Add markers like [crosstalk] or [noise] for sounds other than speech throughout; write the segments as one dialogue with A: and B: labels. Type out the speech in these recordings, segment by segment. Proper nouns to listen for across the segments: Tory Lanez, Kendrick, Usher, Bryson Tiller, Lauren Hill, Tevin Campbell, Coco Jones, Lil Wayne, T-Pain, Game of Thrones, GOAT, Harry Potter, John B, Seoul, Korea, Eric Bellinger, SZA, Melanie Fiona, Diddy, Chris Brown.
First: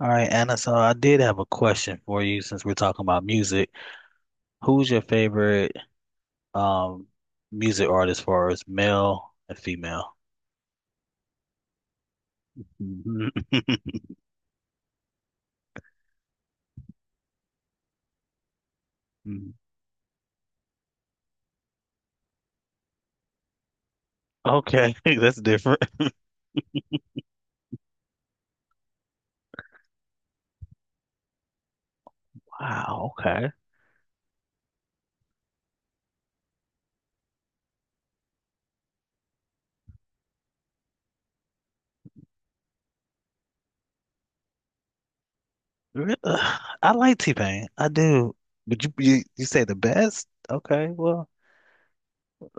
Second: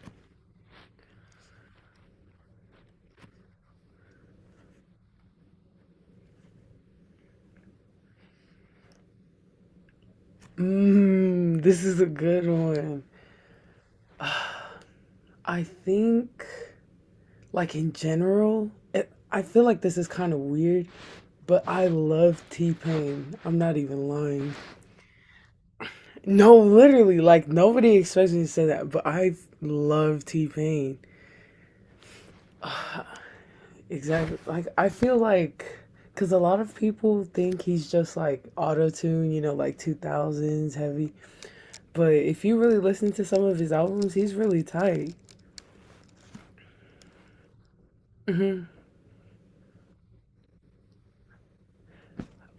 A: All right, Anna, so I did have a question for you since we're talking about music. Who's your favorite um music artist as far as male and female?
B: Mm, this is a good one.
A: Mhm. [laughs]
B: I think, like in general, I feel like this is kind of weird, but I love T Pain. I'm not even lying.
A: Okay, [laughs] that's different.
B: No, literally, like nobody expects me to say that, but I love T Pain.
A: Wow, okay.
B: Exactly. Like, I feel like, because a lot of people think he's just like auto tune, like 2000s heavy, but if you really listen to some of his albums, he's really tight.
A: I like T-Pain. I do.
B: Mhm.
A: But you say the best? Okay, well,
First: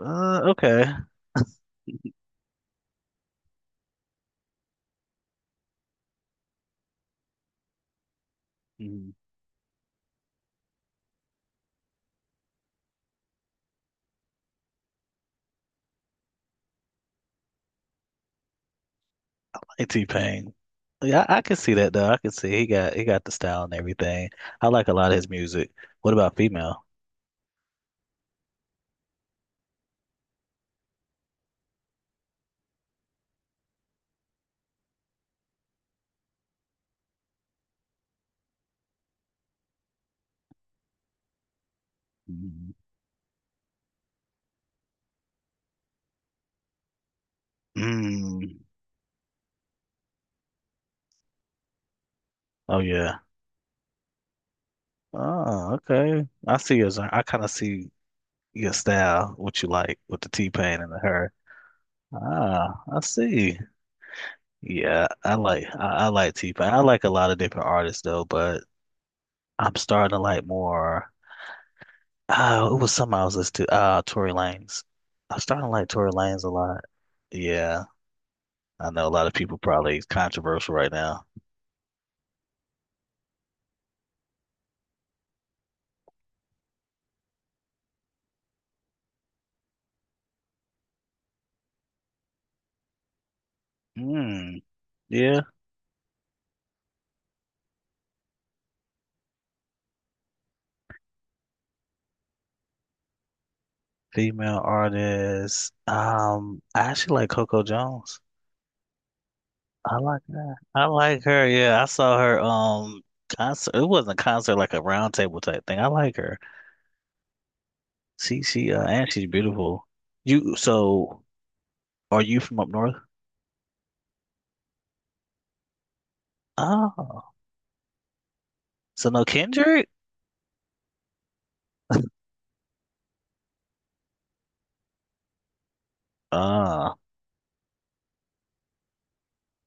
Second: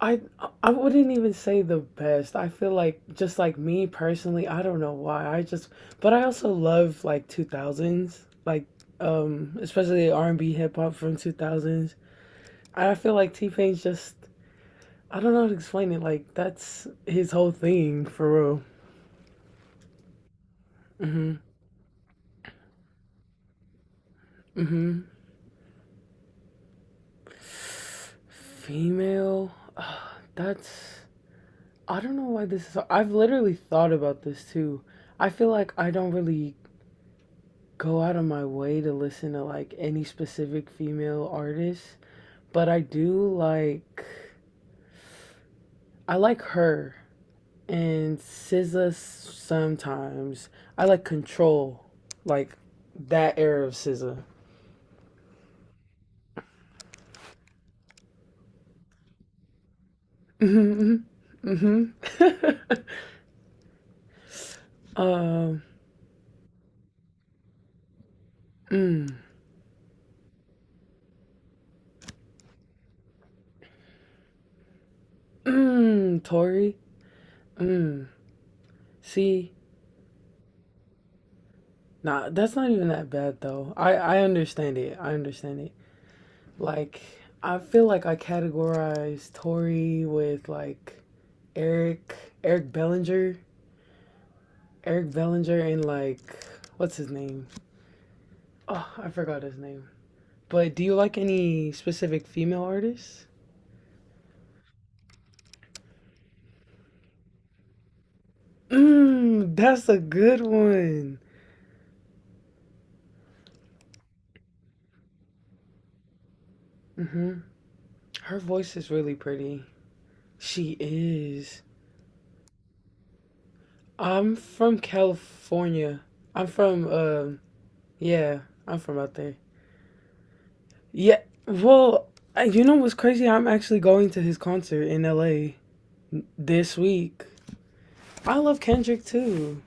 B: I I
A: okay.
B: wouldn't even say the best. I feel like just like me personally, I don't know why. I just But I also love like 2000s, like
A: Mm,
B: especially R&B hip hop from 2000s. I feel like T-Pain's just I don't know how to explain it. Like that's his whole thing for real.
A: I like T-Pain. Yeah,
B: Mhm.
A: I can see that though. I can see he got the style and everything. I like a
B: Mhm.
A: lot of his music. What about female?
B: Female. [sighs] That's I don't know why this is so, I've literally thought about this too. I feel like I don't really go out of my way to listen to like any specific female artist, but I like her and
A: Mm.
B: SZA sometimes. I like Control, like
A: Oh yeah.
B: that era of SZA.
A: Oh, okay. I see your genre. I kind of see your style, what you like with the T-Pain and the
B: Mhm.
A: her.
B: Mhm. Mhm.
A: Ah, I see.
B: [laughs]
A: Yeah,
B: um.
A: I like T-Pain. I like a lot of different artists though, but
B: Mm,
A: I'm starting to like more. Oh, it was something I was listening to. Ah, Tory Lanez. I'm starting to like Tory
B: mm,
A: Lanez a
B: Tori.
A: lot. Yeah,
B: Mm.
A: I know a lot of
B: See,
A: people probably controversial right now.
B: nah, that's not even that bad though. I understand it. I understand it. Like, I feel like I categorize Tory with like Eric, Eric Bellinger,
A: Mm, yeah,
B: And like, what's his name? Oh, I forgot his name. But do you like any specific female artists?
A: female artists. I actually like Coco Jones.
B: Mmm, that's
A: I
B: a
A: like
B: good
A: that. I
B: one.
A: like her. Yeah, I saw her concert. It wasn't a concert, like a round table type thing. I like her.
B: Hmm. Her
A: She she
B: voice
A: uh,
B: is
A: and
B: really
A: she's
B: pretty.
A: beautiful. You
B: She
A: so
B: is.
A: are you from up north?
B: I'm from California. I'm from, um, uh,
A: Oh,
B: yeah, I'm from
A: so
B: out
A: no
B: there.
A: Kendrick?
B: Yeah. Well, you know what's crazy? I'm actually going to his concert in LA this
A: Ah,
B: week. I love Kendrick too.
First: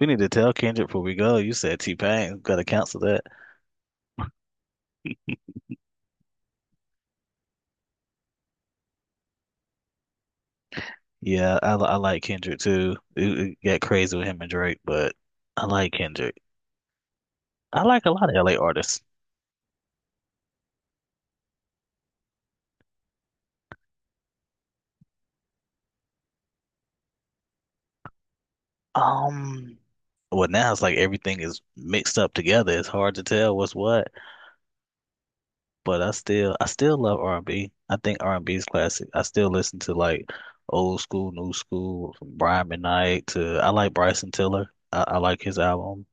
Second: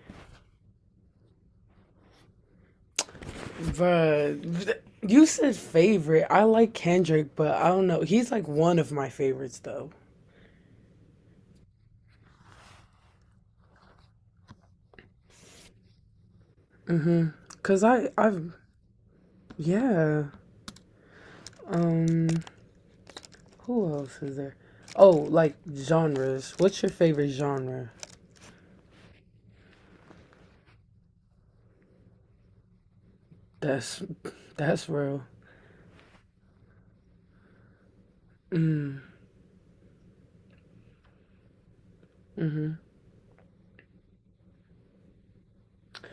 A: we need to tell Kendrick before we go. You said T-Pain. Got to cancel that.
B: But you said favorite. I like Kendrick, but I don't know. He's like one of my favorites though.
A: Yeah, I like Kendrick too. It got crazy with him and Drake, but I like Kendrick.
B: Mhm. Cuz
A: I like
B: I
A: a lot of
B: I've
A: LA artists.
B: yeah. Um who else is there? Oh, like genres. What's your favorite genre?
A: Um, well now it's like everything is mixed up together. It's hard to tell what's
B: That's
A: what,
B: that's real.
A: but I still love r and B. I think R&B is
B: Mm.
A: classic. I still listen to like old school, new school, from Brian
B: Mhm.
A: McKnight to I like Bryson Tiller. I like his album.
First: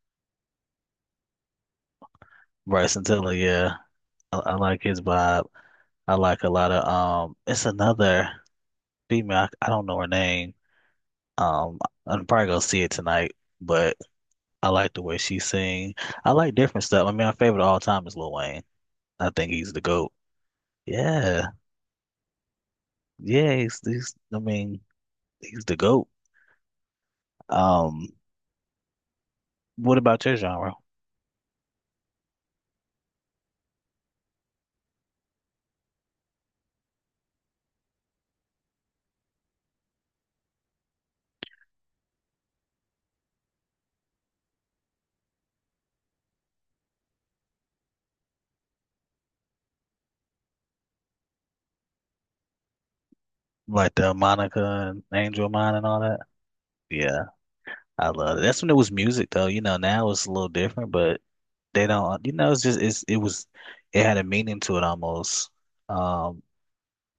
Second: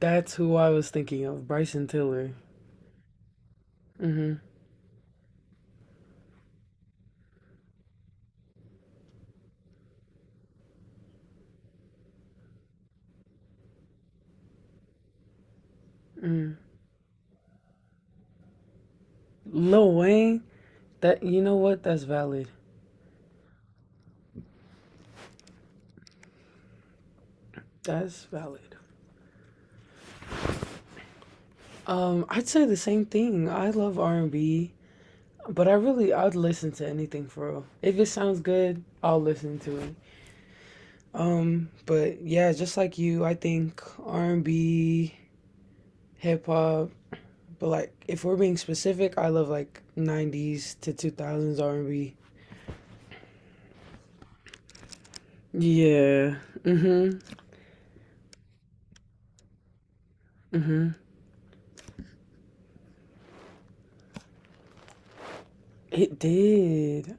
B: That's who I was thinking of, Bryson Tiller.
A: Bryson Tiller, yeah.
B: Mhm.
A: I like his vibe. I like a lot of it's another female I don't know her name. Um I'm probably gonna see it tonight, but I like the way she sing. I like
B: Mm.
A: different stuff. I mean, my favorite of all time is Lil Wayne. I think he's the
B: Lil
A: GOAT.
B: Wayne, that you
A: Yeah.
B: know what? That's valid.
A: Yeah, he's I mean, he's the GOAT. Um,
B: That's valid.
A: what about your genre?
B: I'd say the same thing. I love R&B, but I'd listen to anything for real. If it sounds good, I'll listen to it. But yeah, just like you, I think R&B, hip hop. But like, if we're being specific, I love like '90s to 2000s R&B.
A: Like the Monica and Angel of Mine and all that?
B: Yeah. Mhm.
A: Yeah, I love it. That's when it was music though. You know, now it's a little different,
B: Mhm.
A: but they don't, you know, it's just it was it had a meaning to it almost.
B: It
A: Um,
B: did.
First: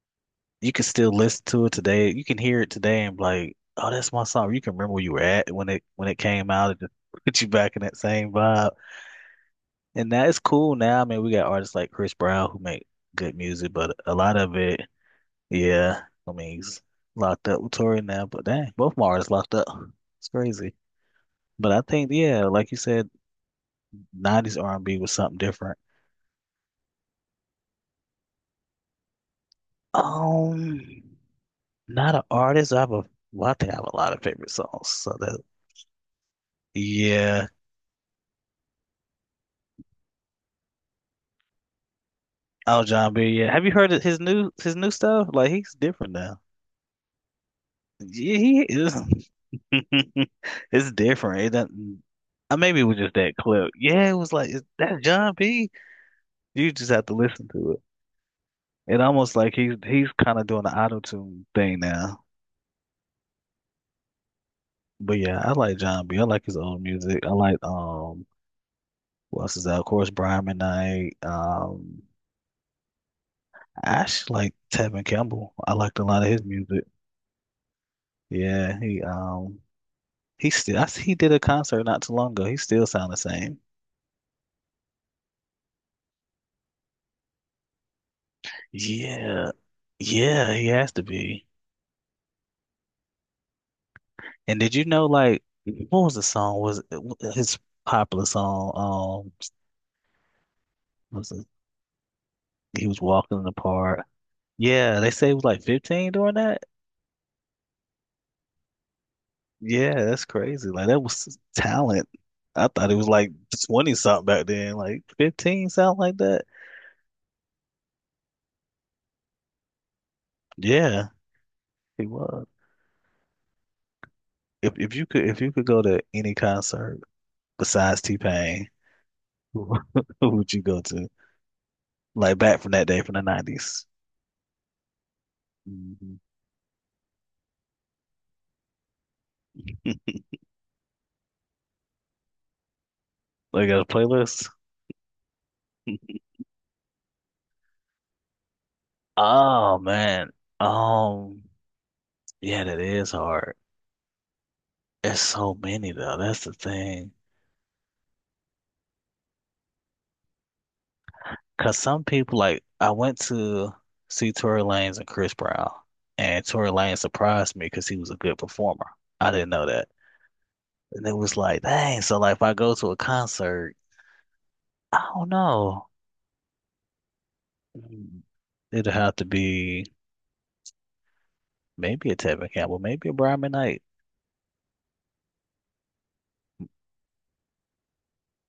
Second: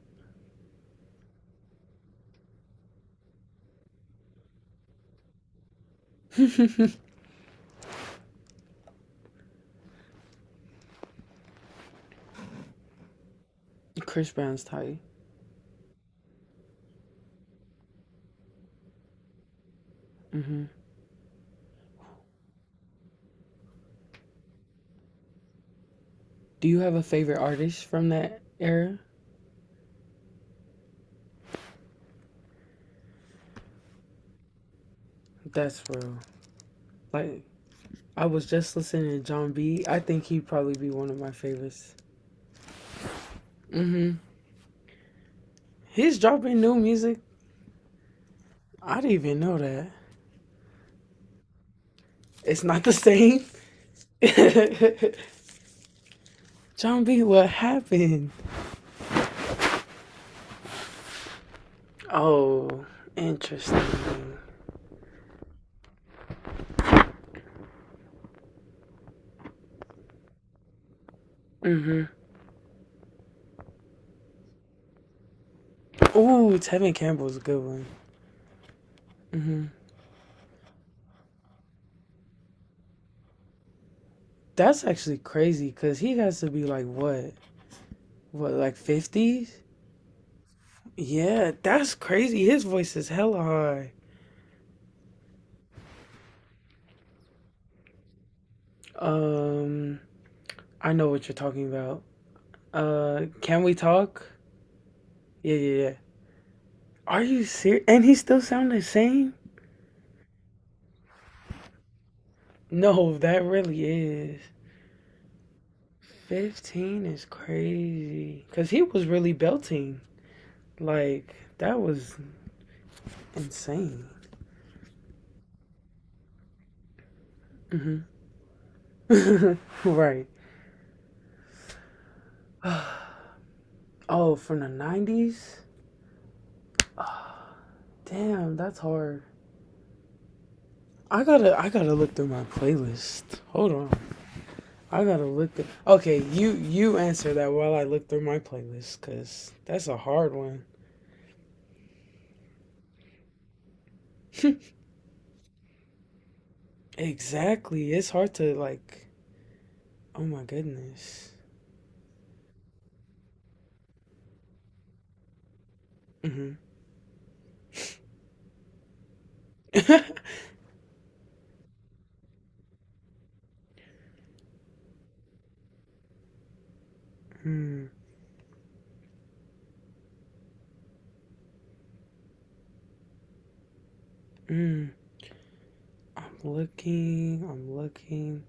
A: you can still listen to it today. You can hear it today and be like, oh, that's my song. You can remember where you were at when it came out. It just
B: [laughs]
A: [laughs] put you back in that same vibe. And now it's cool now. I mean, we got artists like Chris Brown who make good music, but a
B: Chris
A: lot of
B: Brown's
A: it,
B: tight.
A: yeah. I mean, he's locked up with Tory now, but dang, both my artists locked up. It's
B: Mhm.
A: crazy. But I think, yeah, like you said, 90s R&B was something different.
B: Do you have a favorite artist from that era?
A: Um, not an artist. Well, I think I have a lot of favorite songs. So that,
B: That's real. Like
A: yeah.
B: I was just listening to John B. I think he'd probably be one of my favorites.
A: Oh, John Beer, yeah. Have you heard of
B: Hmm.
A: his new stuff? Like he's different
B: He's
A: now.
B: dropping new music.
A: Yeah, he is.
B: I didn't even know that.
A: [laughs] It's different. It doesn't.
B: It's
A: Maybe it
B: not the
A: was just that
B: same.
A: clip. Yeah, it was like is that
B: [laughs]
A: John B. You just
B: John
A: have to
B: B,
A: listen
B: what
A: to it.
B: happened?
A: It almost like he's kind of doing the auto tune thing now.
B: Oh, interesting.
A: But yeah, I like John B. I like his old music. I like what else is that? Of course, Brian McKnight.
B: Mm-hmm.
A: I actually like Tevin Campbell. I liked a lot of his
B: Ooh,
A: music.
B: Tevin Campbell's a good one.
A: Yeah,
B: Hmm.
A: he still, he did a concert not too long ago. He still sound the same.
B: That's actually crazy because he has to be like what? What, like
A: Yeah,
B: 50s?
A: yeah, he has to be.
B: Yeah, that's crazy. His voice is hella high.
A: And did you know, like, what was the song? Was his popular song?
B: Um, I know what
A: Was
B: you're
A: it,
B: talking about.
A: he was walking in the
B: Can we
A: park.
B: talk?
A: Yeah, they say he was
B: Yeah,
A: like
B: yeah, yeah.
A: 15 doing that.
B: Are you serious? And he still sound the same?
A: Yeah, that's crazy. Like that was talent. I thought he was
B: No,
A: like
B: that really
A: 20 something
B: is.
A: back then. Like 15 sound like that.
B: 15 is crazy. Because he was really belting.
A: Yeah,
B: Like, that
A: he
B: was
A: was.
B: insane.
A: If you could go to any concert
B: Hmm.
A: besides T-Pain, who [laughs]
B: [laughs] Right.
A: who would you go to? Like back from that day from the 90s.
B: Oh, from the 90s?
A: Hmm.
B: Damn, that's hard.
A: [laughs]
B: I gotta look through my playlist.
A: Like
B: Hold
A: a
B: on.
A: playlist?
B: I gotta look. Okay,
A: [laughs]
B: you answer that while I look through my playlist, cause
A: Oh
B: that's a
A: man.
B: hard one.
A: Um, yeah, that is hard.
B: [laughs]
A: It's so many though. That's the thing.
B: Exactly, it's hard to like. Oh my goodness.
A: Cause some people like I went to see Tory Lanez and Chris Brown, and
B: Mm-hmm.
A: Tory Lanez surprised me because he was a good performer. I didn't know that,
B: [laughs]
A: and it was like, dang. So like, if I go to a concert, I don't know.
B: Mm,
A: Mm, it'd have to be. Maybe a Tevin Campbell, maybe a Brian Knight.
B: mm. I'm looking. I'm looking.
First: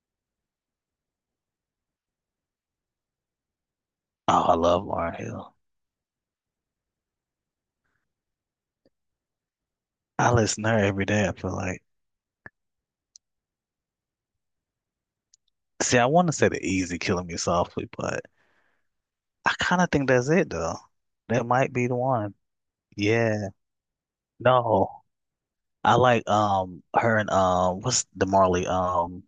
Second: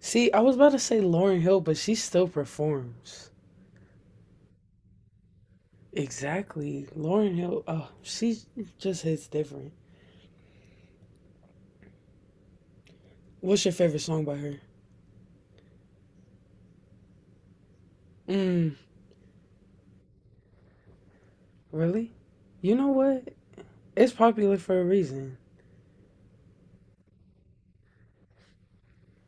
B: See, I was about to say Lauren Hill, but she still performs.
A: Oh, I love Lauren Hill.
B: Exactly, Lauren Hill. Oh, she just hits different.
A: I listen to her every day, I feel like.
B: What's your favorite song by her?
A: See, I want to say the easy killing me softly, but
B: Mm,
A: I kind of think that's it though. That might be the
B: really?
A: one.
B: You know what?
A: Yeah.
B: It's popular for a
A: No.
B: reason,
A: I like her and what's the Marley?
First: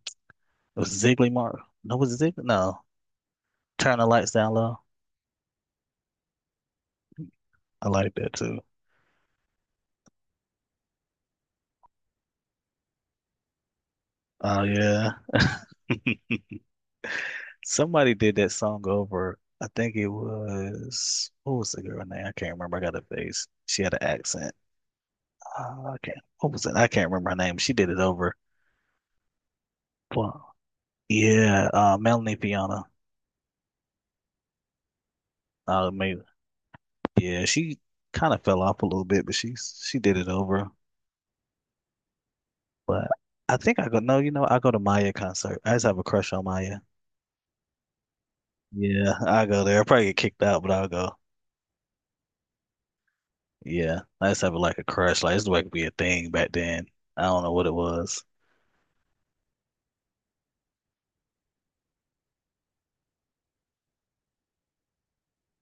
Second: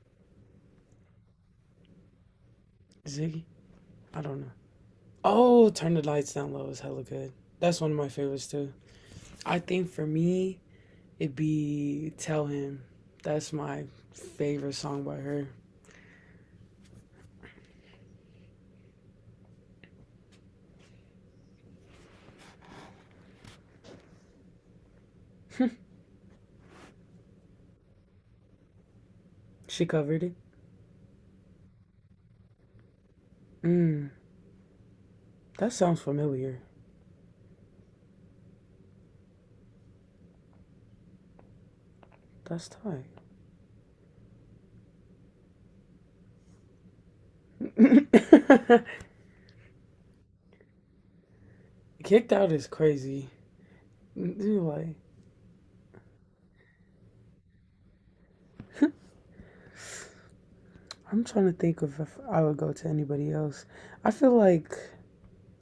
A: It was Ziggly Mar no was it Ziggly? No.
B: Ziggy.
A: Turn the
B: I
A: lights
B: don't know.
A: down low.
B: Oh, Turn the Lights Down Low is hella good. That's
A: I
B: one of my
A: like that
B: favorites
A: too.
B: too. I think for me, it'd be Tell Him. That's my
A: Oh
B: favorite song
A: yeah.
B: by her.
A: [laughs] Somebody did that song over. I think it was what was the girl name? I can't remember. I got a face. She had an accent.
B: [laughs]
A: I can't. What was it? I can't remember her name. She did it over.
B: She covered it.
A: Well, yeah, Melanie Fiona.
B: Mm, that sounds
A: Maybe.
B: familiar.
A: Yeah, she kind of fell off a little bit, but she did it over.
B: That's tight.
A: But I think I go. No, you know, I go to Maya concert. I just have a crush on Maya.
B: [laughs]
A: Yeah, I go there. I probably get kicked out, but I'll go.
B: Kicked Out is crazy.
A: Yeah, I just have
B: Dude,
A: like a
B: like.
A: crush. Like it's like be a thing back then. I don't know what it was.
B: [laughs] I'm trying to think of if I would go to anybody else. I feel like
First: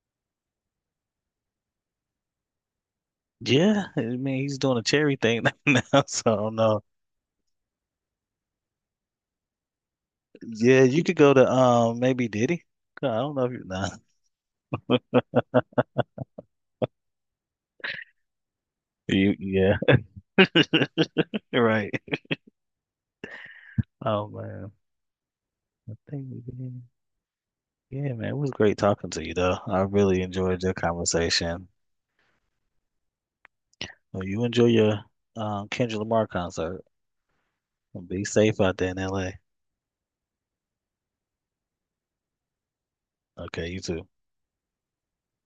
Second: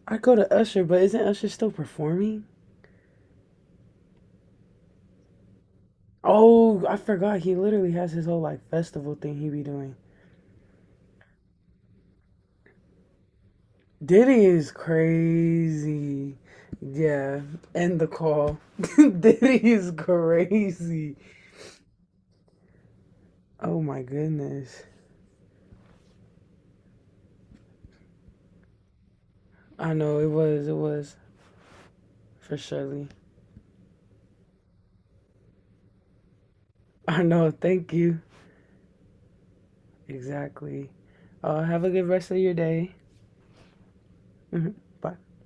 B: I would go to Usher, but isn't Usher still performing?
A: Yeah, I mean he's doing a cherry thing [laughs] now, so I don't know.
B: Oh, I forgot. He literally has his whole like festival thing he be doing.
A: Yeah, you could go to maybe Diddy. God, I don't know if you nah.
B: Diddy is crazy. Yeah, end the call. [laughs]
A: You
B: Diddy
A: yeah,
B: is crazy.
A: [laughs] you're right.
B: Oh my
A: Oh man,
B: goodness.
A: I think we did. Yeah, man, it was great talking to you though. I
B: I know
A: really
B: it
A: enjoyed
B: was,
A: your
B: it was
A: conversation.
B: for Shirley.
A: Well, you enjoy your Kendrick Lamar concert.
B: I know, thank you.
A: Be safe out there in LA.
B: Exactly. Have a good rest of your day. [laughs]
A: Okay, you too.
B: Mhm. Bye.